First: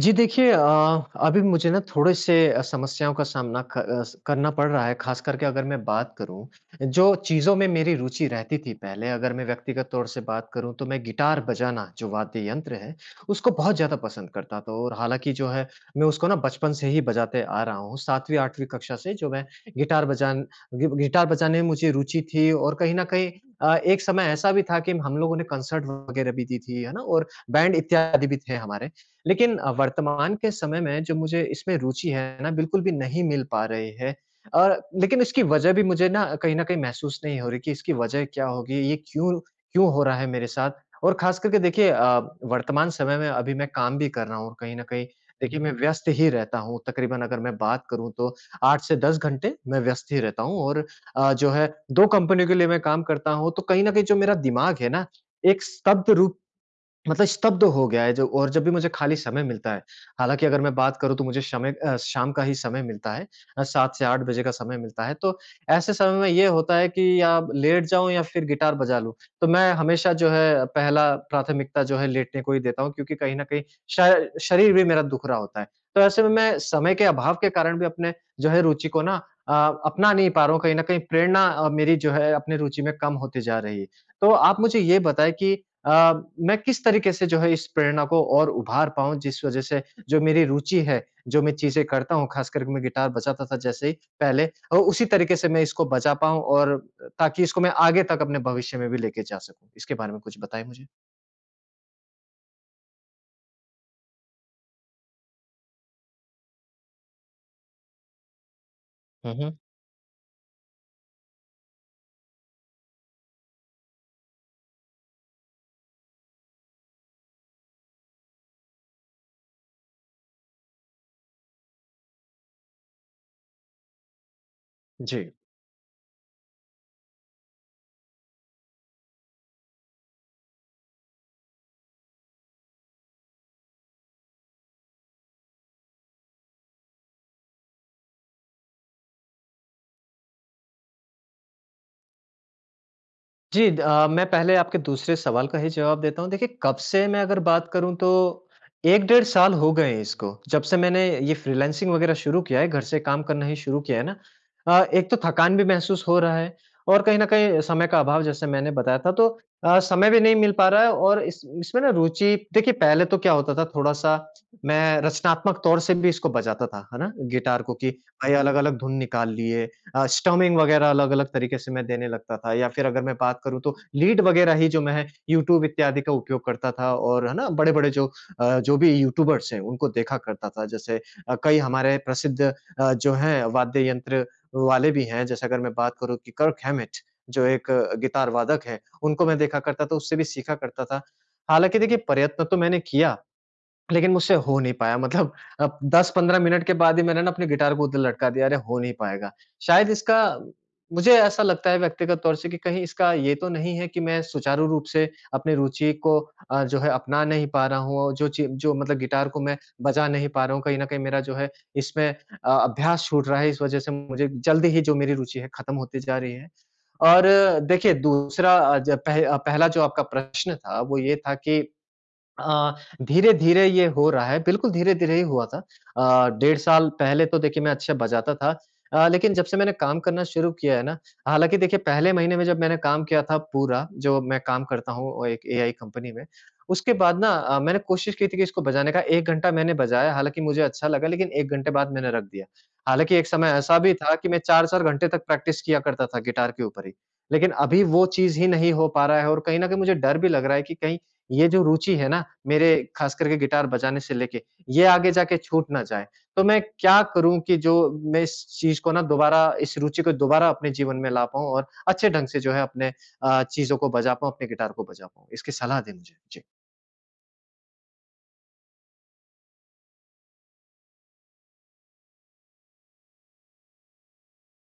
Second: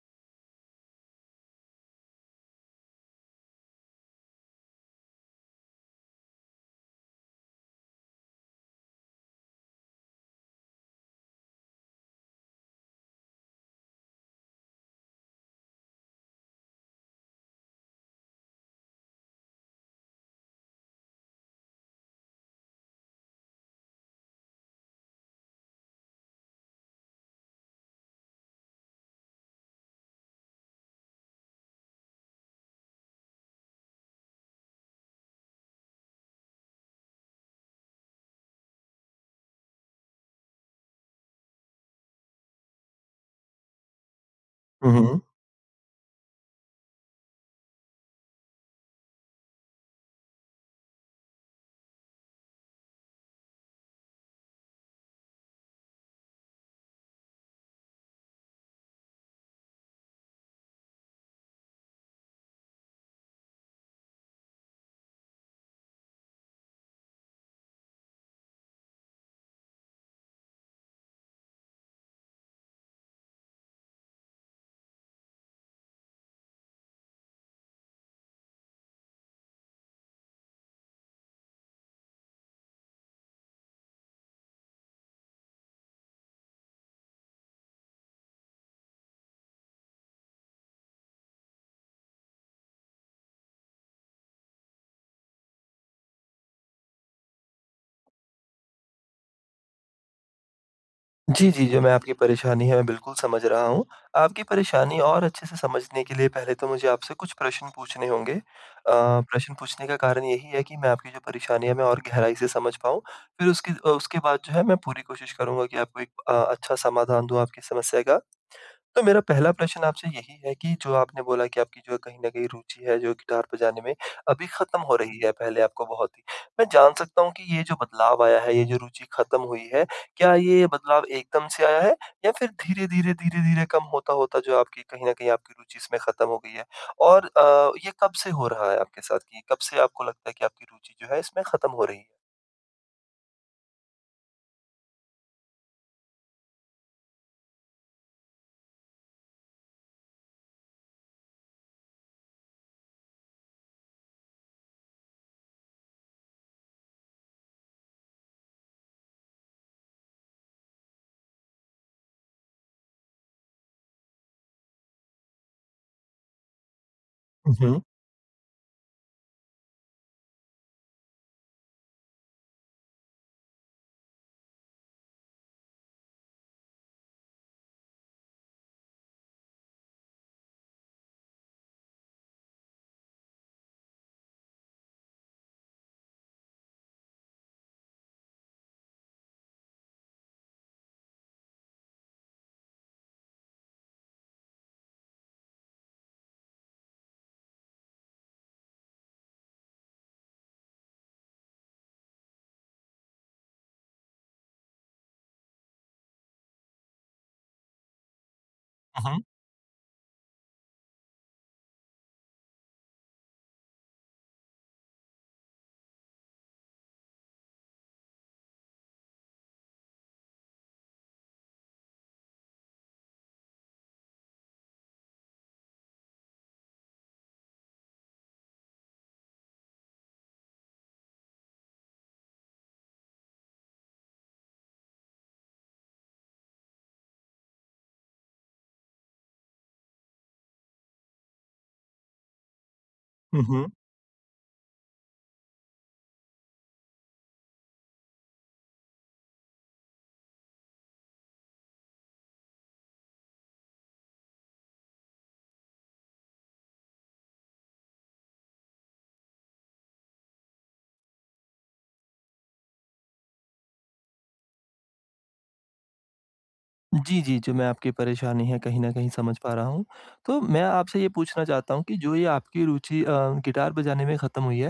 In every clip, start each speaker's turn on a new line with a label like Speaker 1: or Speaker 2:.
Speaker 1: जी देखिए, अभी मुझे ना थोड़े-से समस्याओं का सामना क अ, स करना पड़ रहा है, ख़ास करके अगर मैं बात करूँ, जो चीज़ों में मेरी रुचि रहती थी पहले अगर मैं व्यक्तिगत तौर से बात करूँ तो मैं गिटार बजाना जो वाद्य यंत्र है, उसको बहुत ज़्यादा पसंद करता था और हालाँकि जो है मैं उसको ना बचपन से ही बजाते आ रहा हूँ, 7वीं 8वीं कक्षा से जो मैं गिटार बजान गि गिटार बजाने में मुझे रुचि थी और कहीं न कहीं एक समय ऐसा भी था कि हम लोगों ने कंसर्ट वगैरह भी दी थी, है ना? और बैंड इत्यादि भी थे हमारे। लेकिन वर्तमान के समय में जो मुझे इसमें रुचि है ना, बिल्कुल भी नहीं मिल पा रही है। और लेकिन इसकी वजह भी मुझे ना कहीं न कहीं महसूस नहीं हो रही कि इसकी वजह क्या होगी? ये क्यों क्यों हो रहा है मेरे साथ? और ख़ास करके देखिए वर्तमान समय में अभी मैं काम भी कर रहा हूँ और कहीं न
Speaker 2: हुँ,
Speaker 1: कहीं
Speaker 2: हुँ।
Speaker 1: देखिए मैं व्यस्त ही रहता हूँ। तकरीबन अगर मैं बात करूँ तो 8 से 10 घंटे मैं व्यस्त ही रहता हूँ और जो है 2 कंपनियों के लिए मैं काम करता हूँ, तो कहीं न कहीं जो मेरा दिमाग है ना, एक स्तब्ध रूप मतलब स्तब्ध हो गया है जो और जब भी मुझे खाली समय मिलता है, हालाँकि अगर मैं बात करूँ तो मुझे समय शाम का ही समय मिलता है, 7 से 8 बजे का समय मिलता है। तो ऐसे समय में ये होता है कि या लेट जाऊँ या फिर गिटार बजा लूँ। तो मैं हमेशा जो है पहला प्राथमिकता जो है लेटने को ही देता हूँ क्योंकि कहीं न कहीं श शरीर भी मेरा दुख रहा होता है। तो ऐसे में मैं समय के अभाव के कारण भी अपने जो है रुचि को ना अ, अपना नहीं पा रहा हूँ, कहीं न कहीं प्रेरणा मेरी जो है अपनी रुचि में कम होती जा रही है। तो आप मुझे ये बताएँ कि अ, मैं किस तरीके से जो है इस प्रेरणा को और उभार पाऊँ जिस वज़ह से जो मेरी रुचि है, जो मैं चीज़ें करता हूँ ख़ास करके मैं गिटार बजाता था जैसे ही पहले उसी तरीके से मैं इसको बजा पाऊँ और ताकि इसको मैं आगे तक अपने भविष्य में भी लेके जा सकूँ। इसके बारे में कुछ बताएँ मुझे?
Speaker 2: जी, जी, जो मैं आपकी परेशानी है, मैं बिल्कुल समझ रहा हूँ। आपकी परेशानी और अच्छे से समझने के लिए पहले तो मुझे आपसे कुछ प्रश्न पूछने होंगे।
Speaker 1: हुँ,
Speaker 2: प्रश्न
Speaker 1: हुँ।
Speaker 2: पूछने का कारण यही है कि मैं आपकी जो परेशानी है, मैं और गहराई से समझ पाऊँ। फिर उसके बाद जो है मैं पूरी कोशिश करूँगा कि आपको एक अच्छा समाधान दूँ आपकी समस्या का। तो मेरा पहला प्रश्न आपसे यही है कि जो आपने बोला कि आपकी जो कहीं न कहीं रुचि है जो गिटार बजाने में, अभी ख़त्म हो रही
Speaker 1: जी।
Speaker 2: है, पहले आपको बहुत थी। मैं जान सकता हूँ कि ये जो बदलाव आया है, ये जो रुचि ख़त्म हुई है, क्या ये बदलाव एकदम से आया है या फिर धीरे-धीरे, धीरे-धीरे कम होता-होता जो आपकी कहीं न कहीं आपकी रुचि इसमें ख़त्म हो गई है? और ये कब से हो रहा है आपके साथ कि कब से आपको लगता है कि आपकी रुचि जो है इसमें ख़त्म हो रही है?
Speaker 1: जी, मैं पहले आपके दूसरे सवाल का ही जवाब देता हूँ। देखिए, कब से मैं अगर बात करूँ तो 1 डेढ़ साल हो गए हैं इसको। जब से मैंने ये फ्रीलांसिंग वगैरह शुरू किया है, घर से काम करना ही शुरू किया है ना, एक तो थकान भी महसूस हो रहा है और कहीं न कहीं समय का अभाव जैसे मैंने बताया था, तो समय भी नहीं मिल पा रहा है और इस इसमें ना रुचि देखिए पहले तो क्या होता था, थोड़ा-सा मैं रचनात्मक तौर से भी इसको बजाता था, है ना?
Speaker 2: हुँ,
Speaker 1: गिटार को
Speaker 2: हुँ।
Speaker 1: कि भाई अलग-अलग धुन निकाल लिए, स्टमिंग वगैरह अलग-अलग तरीके से मैं देने लगता था या फिर अगर मैं बात करूँ तो लीड वगैरह ही जो मैं यूट्यूब इत्यादि का उपयोग करता था और है ना, बड़े-बड़े जो जो भी यूट्यूबर्स हैं उनको देखा करता था। जैसे कई हमारे प्रसिद्ध जो हैं वाद्य यंत्र वाले भी हैं, जैसे अगर मैं बात करूँ कि कर्क हैमिट जो एक गिटार वादक हैं, उनको मैं देखा करता था, उससे भी सीखा करता था। हालाँकि देखिए प्रयत्न तो मैंने किया लेकिन मुझसे हो नहीं पाया, मतलब अब 10-15 मिनट के बाद ही मैंने ना अपनी गिटार को उधर लटका दिया, अरे हो नहीं पाएगा। शायद इसका मुझे ऐसा लगता है व्यक्तिगत तौर से कि कहीं इसका ये तो नहीं है कि मैं सुचारू रूप से अपनी रुचि को जो है अपना नहीं पा रहा हूँ और जो मतलब
Speaker 2: हुँ, हुँ।
Speaker 1: गिटार को मैं बजा नहीं पा रहा हूँ, कहीं न कहीं मेरा जो है इसमें अभ्यास छूट रहा है, इस वजह से मुझे जल्दी ही जो मेरी रुचि है खत्म होती जा रही है। और देखिए दूसरा, पहला जो आपका प्रश्न था वो ये था कि अ, धीरे-धीरे ये हो रहा है, बिल्कुल धीरे-धीरे ही हुआ था। डेढ़ साल पहले तो देखिए मैं अच्छा बजाता था। लेकिन जब से मैंने काम करना शुरू किया है ना, हालाँकि देखिए पहले महीने में जब मैंने काम किया था पूरा, जो मैं काम करता हूँ एक एआई कंपनी में, उसके बाद ना मैंने कोशिश की थी कि इसको बजाने का 1 घंटा मैंने बजाया, हालाँकि मुझे अच्छा लगा लेकिन 1 घंटे बाद मैंने रख दिया। हालाँकि एक
Speaker 2: हुँ,
Speaker 1: समय
Speaker 2: हुँ।
Speaker 1: ऐसा भी था कि मैं 4-4 घंटे तक प्रैक्टिस किया करता था गिटार के ऊपर ही। लेकिन अभी वो चीज़ ही नहीं हो पा रहा है और कहीं न कहीं मुझे डर भी लग रहा है कि कहीं ये जो रुचि है ना, मेरे, ख़ास करके गिटार बजाने से लेके, ये आगे जाके छूट ना जाए। तो मैं क्या करूँ कि जो मैं इस चीज़ को ना दोबारा, इस रुचि को दोबारा अपने जीवन में ला पाऊँ और अच्छे ढंग से जो है अपने चीज़ों को बजा पाऊँ, अपने गिटार को बजा पाऊँ। इसकी सलाह दें मुझे। जी।
Speaker 2: जी, जी, जो मैं आपकी परेशानी है कहीं न कहीं समझ पा रहा हूँ। तो मैं आपसे ये पूछना चाहता हूँ कि जो ये आपकी रुचि गिटार बजाने में ख़त्म हुई है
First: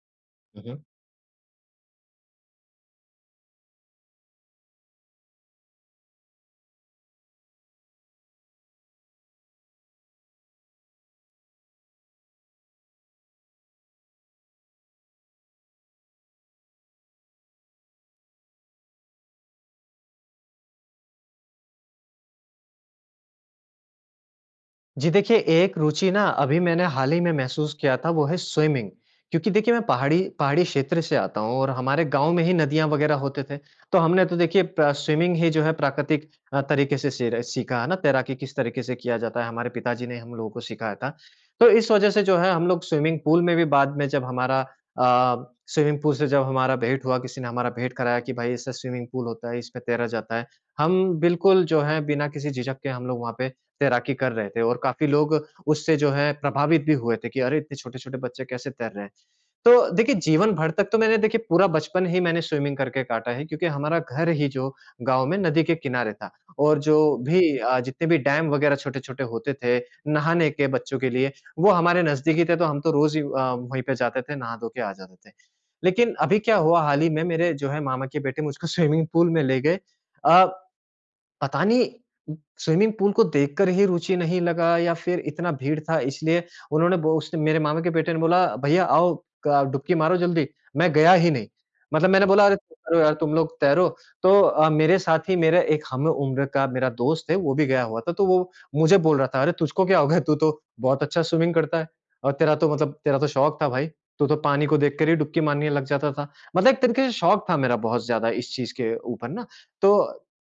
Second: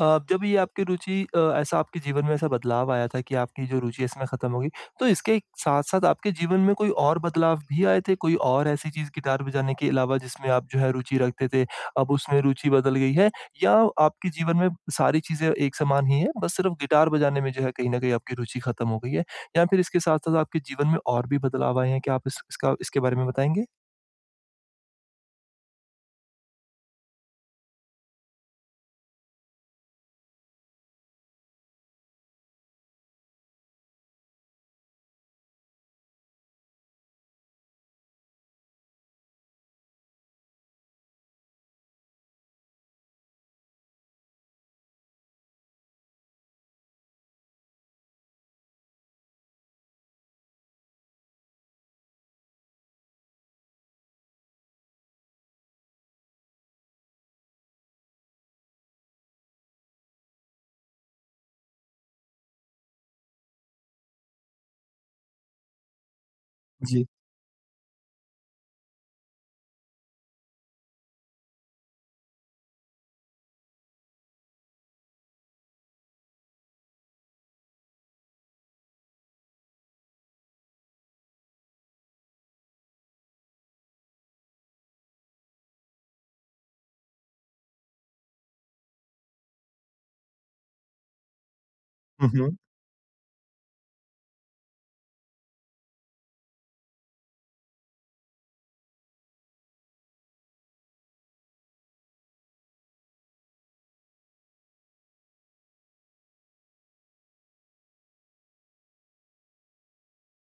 Speaker 2: जब ये
Speaker 1: हुँ, हुँ।
Speaker 2: आपकी रुचि ऐसा आपके जीवन में ऐसा बदलाव आया था कि आपकी जो रुचि है इसमें ख़त्म हो गई, तो इसके साथ-साथ आपके जीवन में कोई और बदलाव भी आए थे? कोई और ऐसी चीज़ गिटार बजाने के अलावा जिसमें आप जो है रुचि रखते थे, अब उसमें रुचि बदल गई है? या आपके जीवन में सारी चीज़ें एक समान ही हैं, बस सिर्फ़ गिटार बजाने में जो है कहीं न कहीं आपकी रुचि ख़त्म हो गई है? या फिर इसके साथ-साथ आपके जीवन में और भी बदलाव आए हैं? क्या आप इस इसका इसके बारे में बताएँगे?
Speaker 1: जी देखिए, एक रुचि ना अभी मैंने हाल ही में महसूस किया था वो है स्विमिंग। क्योंकि देखिए मैं पहाड़ी पहाड़ी क्षेत्र से आता हूँ और हमारे गाँव में ही नदियाँ वग़ैरह होते थे। तो हमने तो देखिए प्र स्विमिंग ही जो है प्राकृतिक तरीके से सीर सीखा है ना, तैराकी किस तरीके से किया जाता है, हमारे पिताजी ने हम लोगों को सिखाया था। तो इस वज़ह से जो है हम लोग स्विमिंग पूल में भी बाद में जब हमारा स्विमिंग पूल से जब हमारा भेंट हुआ, किसी ने हमारा भेंट कराया कि भाई ऐसा स्विमिंग पूल होता है, इसमें तैरा जाता है। हम बिल्कुल जो है बिना किसी झिझक के हम लोग वहाँ पे तैराकी कर रहे थे और काफ़ी लोग उससे जो है प्रभावित भी हुए थे कि अरे! इतने छोटे-छोटे बच्चे कैसे तैर रहे हैं। तो देखिए जीवन भर तक तो मैंने, देखिए पूरा बचपन ही मैंने स्विमिंग करके काटा है क्योंकि हमारा घर ही जो गाँव में नदी के किनारे था और जो
Speaker 2: जी।
Speaker 1: भी जितने भी डैम वगैरह छोटे-छोटे होते थे, नहाने के बच्चों के लिए, वो हमारे नज़दीक ही थे तो हम तो रोज़ ही वहीं पे जाते थे, नहा धो के आ जाते थे। लेकिन अभी क्या हुआ हाल ही में मेरे जो है मामा के बेटे मुझको स्विमिंग पूल में ले गए। अ पता नहीं स्विमिंग पूल को देखकर ही रुचि नहीं लगा या फिर इतना भीड़ था इसलिए उन्होंने बो उसने मेरे मामा के बेटे ने बोला, "भैया आओ, क डुबकी मारो जल्दी।" मैं गया ही नहीं। मतलब मैंने
Speaker 2: हुँ,
Speaker 1: बोला, "अरे!
Speaker 2: हुँ।
Speaker 1: तैरो यार, तुम लोग तैरो।" तो मेरे साथ ही मेरा एक हम उम्र का मेरा दोस्त है, वो भी गया हुआ था, तो वो मुझे बोल रहा था, "अरे! तुझको क्या हो गया? तू तो बहुत अच्छा स्विमिंग करता है और तेरा तो मतलब तेरा तो शौक था भाई। तू तो पानी को देखकर ही डुबकी मारने लग जाता था।" मतलब एक तरीके से शौक था मेरा बहुत ज़्यादा इस चीज़ के ऊपर ना। तो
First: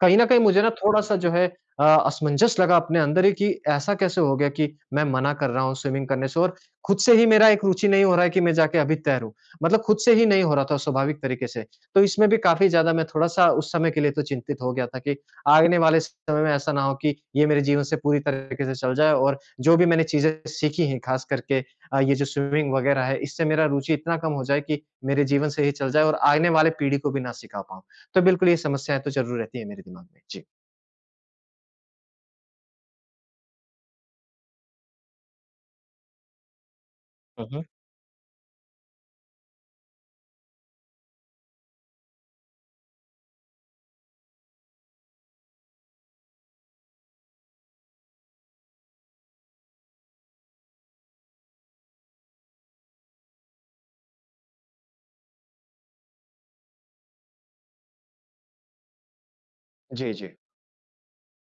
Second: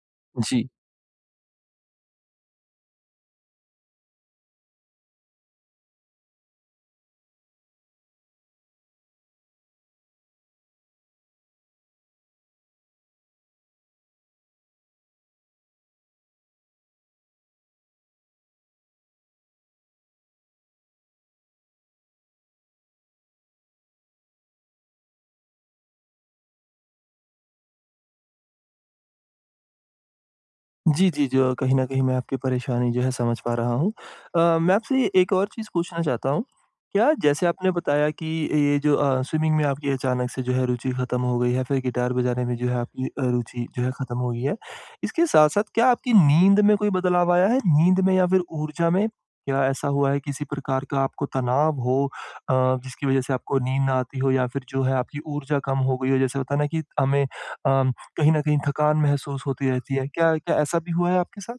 Speaker 1: कहीं न कहीं मुझे
Speaker 2: जी।
Speaker 1: ना थोड़ा-सा जो है असमंजस लगा अपने अंदर ही कि ऐसा कैसे हो गया कि मैं मना कर रहा हूँ स्विमिंग करने से और खुद से ही मेरा एक रुचि नहीं हो रहा है कि मैं जाके अभी तैरूँ। मतलब खुद से ही नहीं हो रहा था स्वाभाविक तरीके से। तो इसमें भी काफ़ी ज़्यादा मैं थोड़ा-सा उस समय के लिए तो चिंतित हो गया था कि आने वाले समय में ऐसा ना हो कि ये मेरे जीवन से पूरी तरीके से चल जाए और जो भी मैंने चीज़ें सीखी हैं ख़ास करके ये जो स्विमिंग वग़ैरह है इससे मेरा रुचि इतना कम हो जाए कि मेरे जीवन से ही चल जाए और आने वाले पीढ़ी को भी ना सिखा पाऊँ। तो बिल्कुल ये समस्याएँ तो ज़रूर रहती हैं मेरे दिमाग में। जी।
Speaker 2: जी, जी, जो कहीं न कहीं मैं आपकी परेशानी जो है समझ पा रहा हूँ। मैं आपसे एक और चीज़ पूछना चाहता हूँ। क्या
Speaker 1: हुँ,
Speaker 2: जैसे
Speaker 1: हुँ।
Speaker 2: आपने बताया कि ये जो स्विमिंग में आपकी अचानक से जो है रुचि खत्म हो गई है, फिर गिटार बजाने में जो है आपकी रुचि जो है खत्म हो गई है। इसके साथ-साथ क्या आपकी नींद में कोई बदलाव आया है? नींद में या फिर ऊर्जा में? क्या ऐसा हुआ है किसी प्रकार का आपको तनाव हो अ, जिसकी वजह से आपको नींद ना आती हो या फिर जो है आपकी ऊर्जा कम हो गई हो? जैसे होता है ना कि हमें अ, कहीं न कहीं थकान महसूस होती रहती है।
Speaker 1: जी, जी।
Speaker 2: क्या क्या ऐसा भी हुआ है आपके साथ?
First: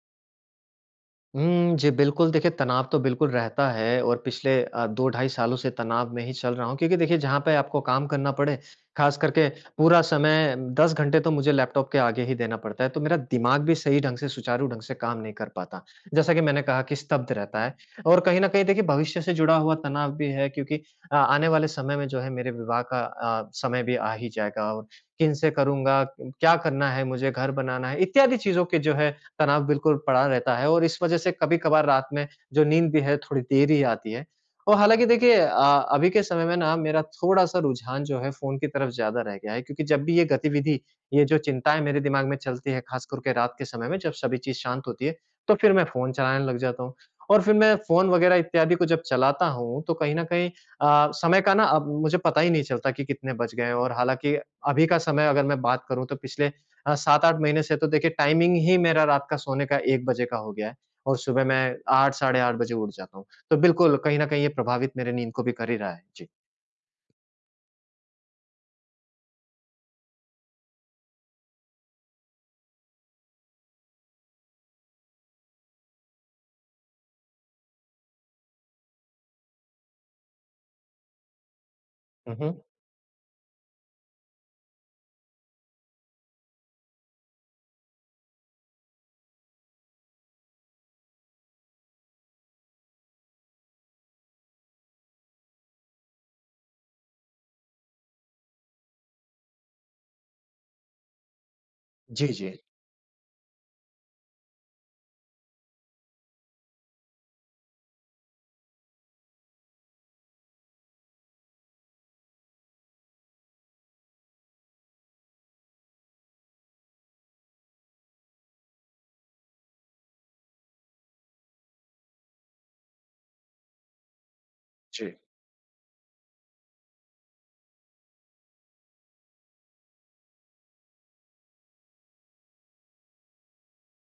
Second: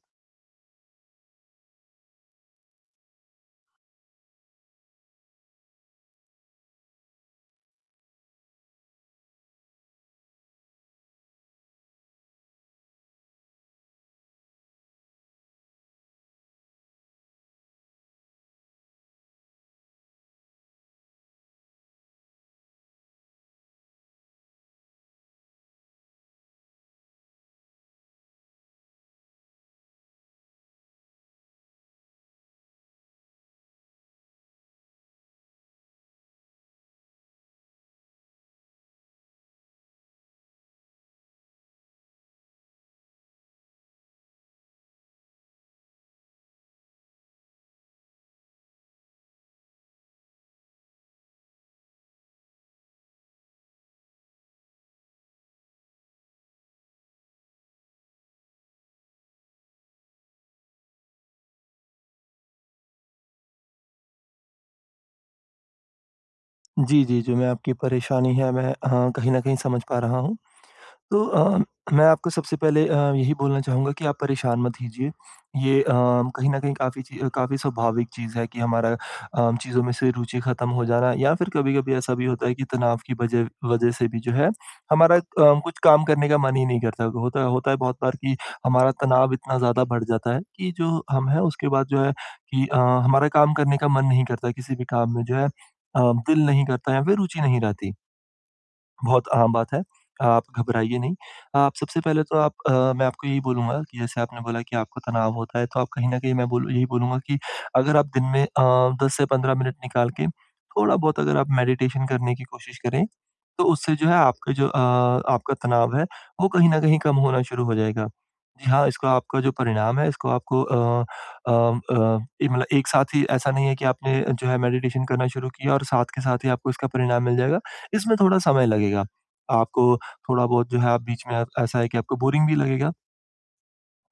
Speaker 1: हुँ, जी, बिल्कुल, देखिए तनाव तो बिल्कुल रहता है और पिछले 2 ढाई सालों से तनाव में ही चल रहा हूँ क्योंकि देखिए जहाँ पे आपको काम करना पड़े, ख़ास करके पूरा समय 10 घंटे तो मुझे लैपटॉप के आगे ही देना पड़ता है, तो मेरा दिमाग भी सही ढंग से, सुचारू ढंग से काम नहीं कर पाता। जैसा कि मैंने कहा कि स्तब्ध रहता है और कहीं न कहीं देखिए भविष्य से जुड़ा हुआ तनाव भी है क्योंकि आने वाले समय में जो है मेरे विवाह का समय भी आ ही जाएगा और किन से करूँगा, क्या करना है मुझे, घर बनाना है, इत्यादि चीज़ों के जो है तनाव बिल्कुल पड़ा रहता है और इस वजह से कभी-कभार रात में जो नींद भी है थोड़ी देर ही आती है। और हालाँकि देखिए अभी के समय में ना मेरा थोड़ा-सा रुझान जो है फ़ोन की तरफ ज़्यादा रह गया है क्योंकि जब भी ये गतिविधि, ये जो चिंताएँ मेरे दिमाग में चलती है ख़ास करके रात के समय में जब सभी चीज़ शांत होती है, तो फिर मैं फ़ोन चलाने लग जाता हूँ। और फिर मैं फ़ोन वग़ैरह इत्यादि को जब चलाता हूँ तो कहीं न कहीं समय का ना अब मुझे पता ही नहीं चलता कि कितने बज गए हैं और हालाँकि अभी का समय अगर मैं बात करूँ तो पिछले, हाँ, 7-8 महीने से तो देखिए टाइमिंग ही मेरा रात का सोने का 1 बजे का हो गया है और सुबह मैं 8 साढ़े 8 बजे उठ जाता हूँ। तो बिल्कुल कहीं न कहीं ये प्रभावित मेरी नींद को भी कर ही रहा है। जी।
Speaker 2: जी, जी, जो मैं आपकी परेशानी है मैं कहीं न कहीं समझ पा रहा हूँ। तो मैं आपको सबसे पहले यही बोलना चाहूँगा कि आप परेशान मत कीजिए। ये कहीं न कहीं काफ़ी स्वाभाविक चीज़ है कि हमारा चीज़ों में से रुचि खत्म हो जाना या फिर कभी-कभी ऐसा भी
Speaker 1: हुँ,
Speaker 2: होता है
Speaker 1: हुँ।
Speaker 2: कि तनाव की वजह वजह से भी जो है हमारा कुछ काम करने का मन ही नहीं करता। होता होता है बहुत बार कि हमारा तनाव इतना ज़्यादा बढ़ जाता है कि जो हम हैं उसके बाद जो है कि हमारा काम करने का मन नहीं करता, किसी भी काम में जो है दिल नहीं करता या फिर रुचि नहीं रहती। बहुत आम बात है। आप घबराइए नहीं। आप सबसे पहले
Speaker 1: जी,
Speaker 2: तो
Speaker 1: जी।
Speaker 2: मैं आपको यही बोलूँगा कि जैसे आपने बोला कि आपको तनाव होता है, तो आप कहीं न कहीं मैं बोलूँ यही बोलूँगा कि अगर आप दिन में 10 से 15 मिनट निकाल के थोड़ा-बहुत अगर आप मेडिटेशन करने की कोशिश करें तो उससे जो है आपका तनाव है, वो कहीं न कहीं कम होना शुरू हो जाएगा। जी हाँ, इसका आपका जो परिणाम है इसको आपको ये मतलब एक साथ ही ऐसा नहीं है कि आपने जो है मेडिटेशन
Speaker 1: जी।
Speaker 2: करना शुरू किया और साथ के साथ ही आपको इसका परिणाम मिल जाएगा। इसमें थोड़ा समय लगेगा। आपको थोड़ा बहुत जो है आप बीच में ऐसा है कि आपको बोरिंग भी लगेगा।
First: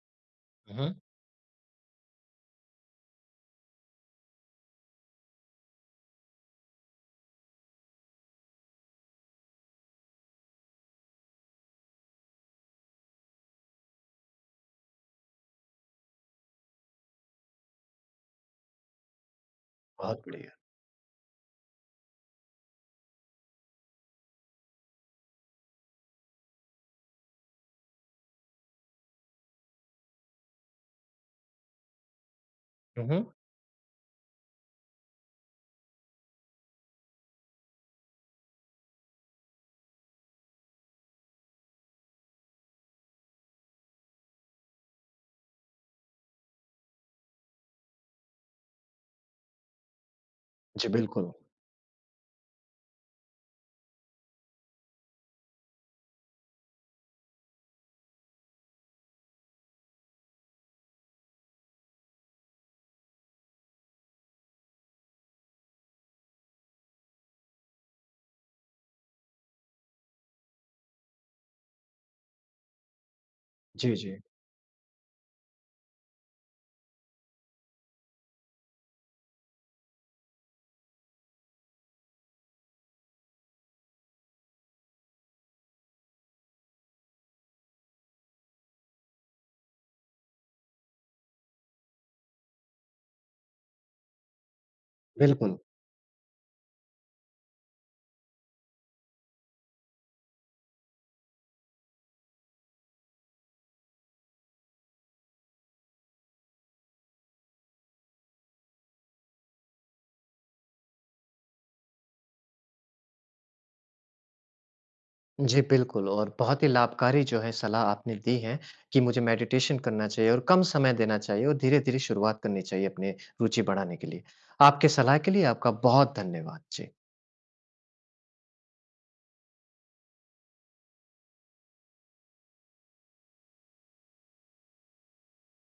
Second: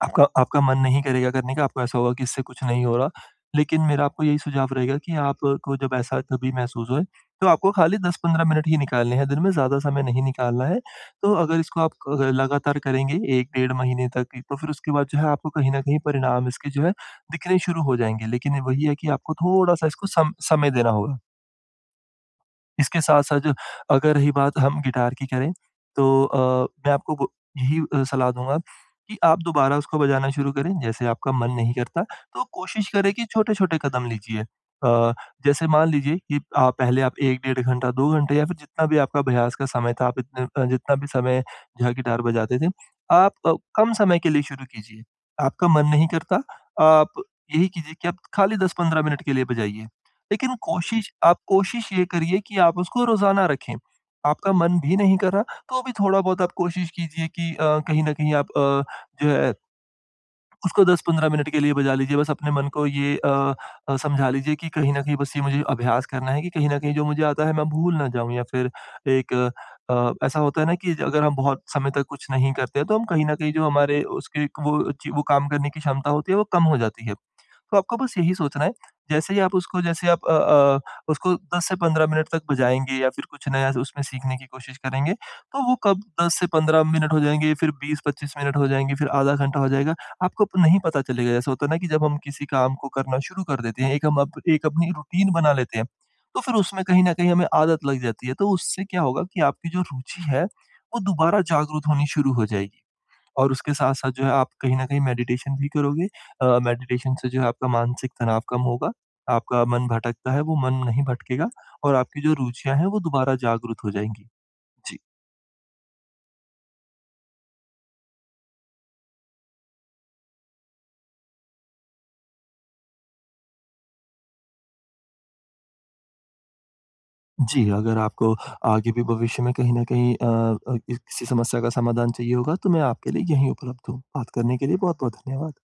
Speaker 2: आपका आपका
Speaker 1: हुँ,
Speaker 2: मन
Speaker 1: हुँ।
Speaker 2: नहीं करेगा करने का, आपको ऐसा होगा कि इससे कुछ नहीं हो रहा। लेकिन मेरा आपको यही सुझाव रहेगा कि आपको जब ऐसा कभी महसूस होए, तो आपको खाली 10-15 मिनट ही निकालने हैं दिन में, ज़्यादा समय नहीं निकालना है। तो अगर इसको आप लगातार करेंगे 1 डेढ़ महीने तक ही, तो फिर उसके बाद जो है आपको कहीं न कहीं परिणाम इसके जो है दिखने शुरू हो जाएँगे। लेकिन वही है कि आपको थोड़ा-सा इसको
Speaker 1: बहुत
Speaker 2: सम
Speaker 1: बढ़िया।
Speaker 2: समय देना होगा। इसके साथ-साथ अगर रही बात हम गिटार की करें तो मैं आपको ब यही सलाह दूँगा कि आप दोबारा उसको बजाना शुरू करें, जैसे आपका मन नहीं करता तो कोशिश
Speaker 1: हुँ,
Speaker 2: करें
Speaker 1: हुँ।
Speaker 2: कि छोटे-छोटे कदम लीजिए। जैसे मान लीजिए कि पहले आप 1 डेढ़ घंटा, 2 घंटे या फिर जितना भी आपका अभ्यास का समय था, आप इतने जितना भी समय जहाँ गिटार बजाते थे, आप कम समय के लिए शुरू कीजिए। आपका मन नहीं करता, आप यही कीजिए कि आप खाली 10-15 मिनट के लिए बजाइए। लेकिन
Speaker 1: जी,
Speaker 2: कोशिश
Speaker 1: बिल्कुल।
Speaker 2: आप कोशिश ये करिए कि आप उसको रोज़ाना रखें। आपका मन भी नहीं कर रहा, तो भी थोड़ा-बहुत आप कोशिश कीजिए कि कहीं न कहीं आप जो है उसको 10-15 मिनट के लिए बजा लीजिए। बस अपने मन को ये समझा लीजिए कि कहीं न कहीं बस ये मुझे अभ्यास करना है कि कहीं न कहीं जो मुझे आता है मैं भूल ना जाऊँ या फिर एक अ, ऐसा होता है ना कि अगर हम बहुत समय तक कुछ नहीं करते हैं, तो हम कहीं न कहीं जो
Speaker 1: जी,
Speaker 2: हमारे
Speaker 1: जी।
Speaker 2: उसके वो चि वो काम करने की क्षमता होती है, वो कम हो जाती है। तो आपको बस यही सोचना है, जैसे आप उसको 10 से 15 मिनट तक बजाएँगे या फिर कुछ नया उसमें सीखने की कोशिश करेंगे, तो वो कब 10 से 15 मिनट हो जाएँगे, फिर 20-25 मिनट हो जाएँगे, फिर आधा घंटा हो जाएगा, आपको प नहीं पता चलेगा। जैसे होता है ना कि जब हम किसी काम को करना शुरू कर देते हैं, एक हम अप एक अपनी रूटीन बना
Speaker 1: बिल्कुल।
Speaker 2: लेते हैं, तो फिर उसमें कहीं न कहीं हमें आदत लग जाती है। तो उससे क्या होगा कि आपकी जो रुचि है, वो दोबारा जागरूक होनी शुरू हो जाएगी। और उसके साथ-साथ जो है आप कहीं न कहीं मेडिटेशन भी करोगे मेडिटेशन से जो है आपका मानसिक तनाव कम होगा, आपका मन भटकता है वो मन नहीं भटकेगा और आपकी जो रुचियाँ हैं वो दोबारा जागृत हो जाएँगी। जी,
Speaker 1: जी, बिल्कुल और बहुत ही लाभकारी जो है सलाह आपने दी है कि मुझे मेडिटेशन करना चाहिए और कम समय देना चाहिए और धीरे-धीरे शुरुआत करनी चाहिए अपने रुचि बढ़ाने के लिए। आपके सलाह के लिए आपका बहुत धन्यवाद। जी।
Speaker 2: जी अगर आपको आगे भी भविष्य में कहीं न कहीं किसी समस्या का समाधान चाहिए होगा तो मैं आपके लिए यहीं उपलब्ध हूँ। बात करने के लिए बहुत-बहुत धन्यवाद।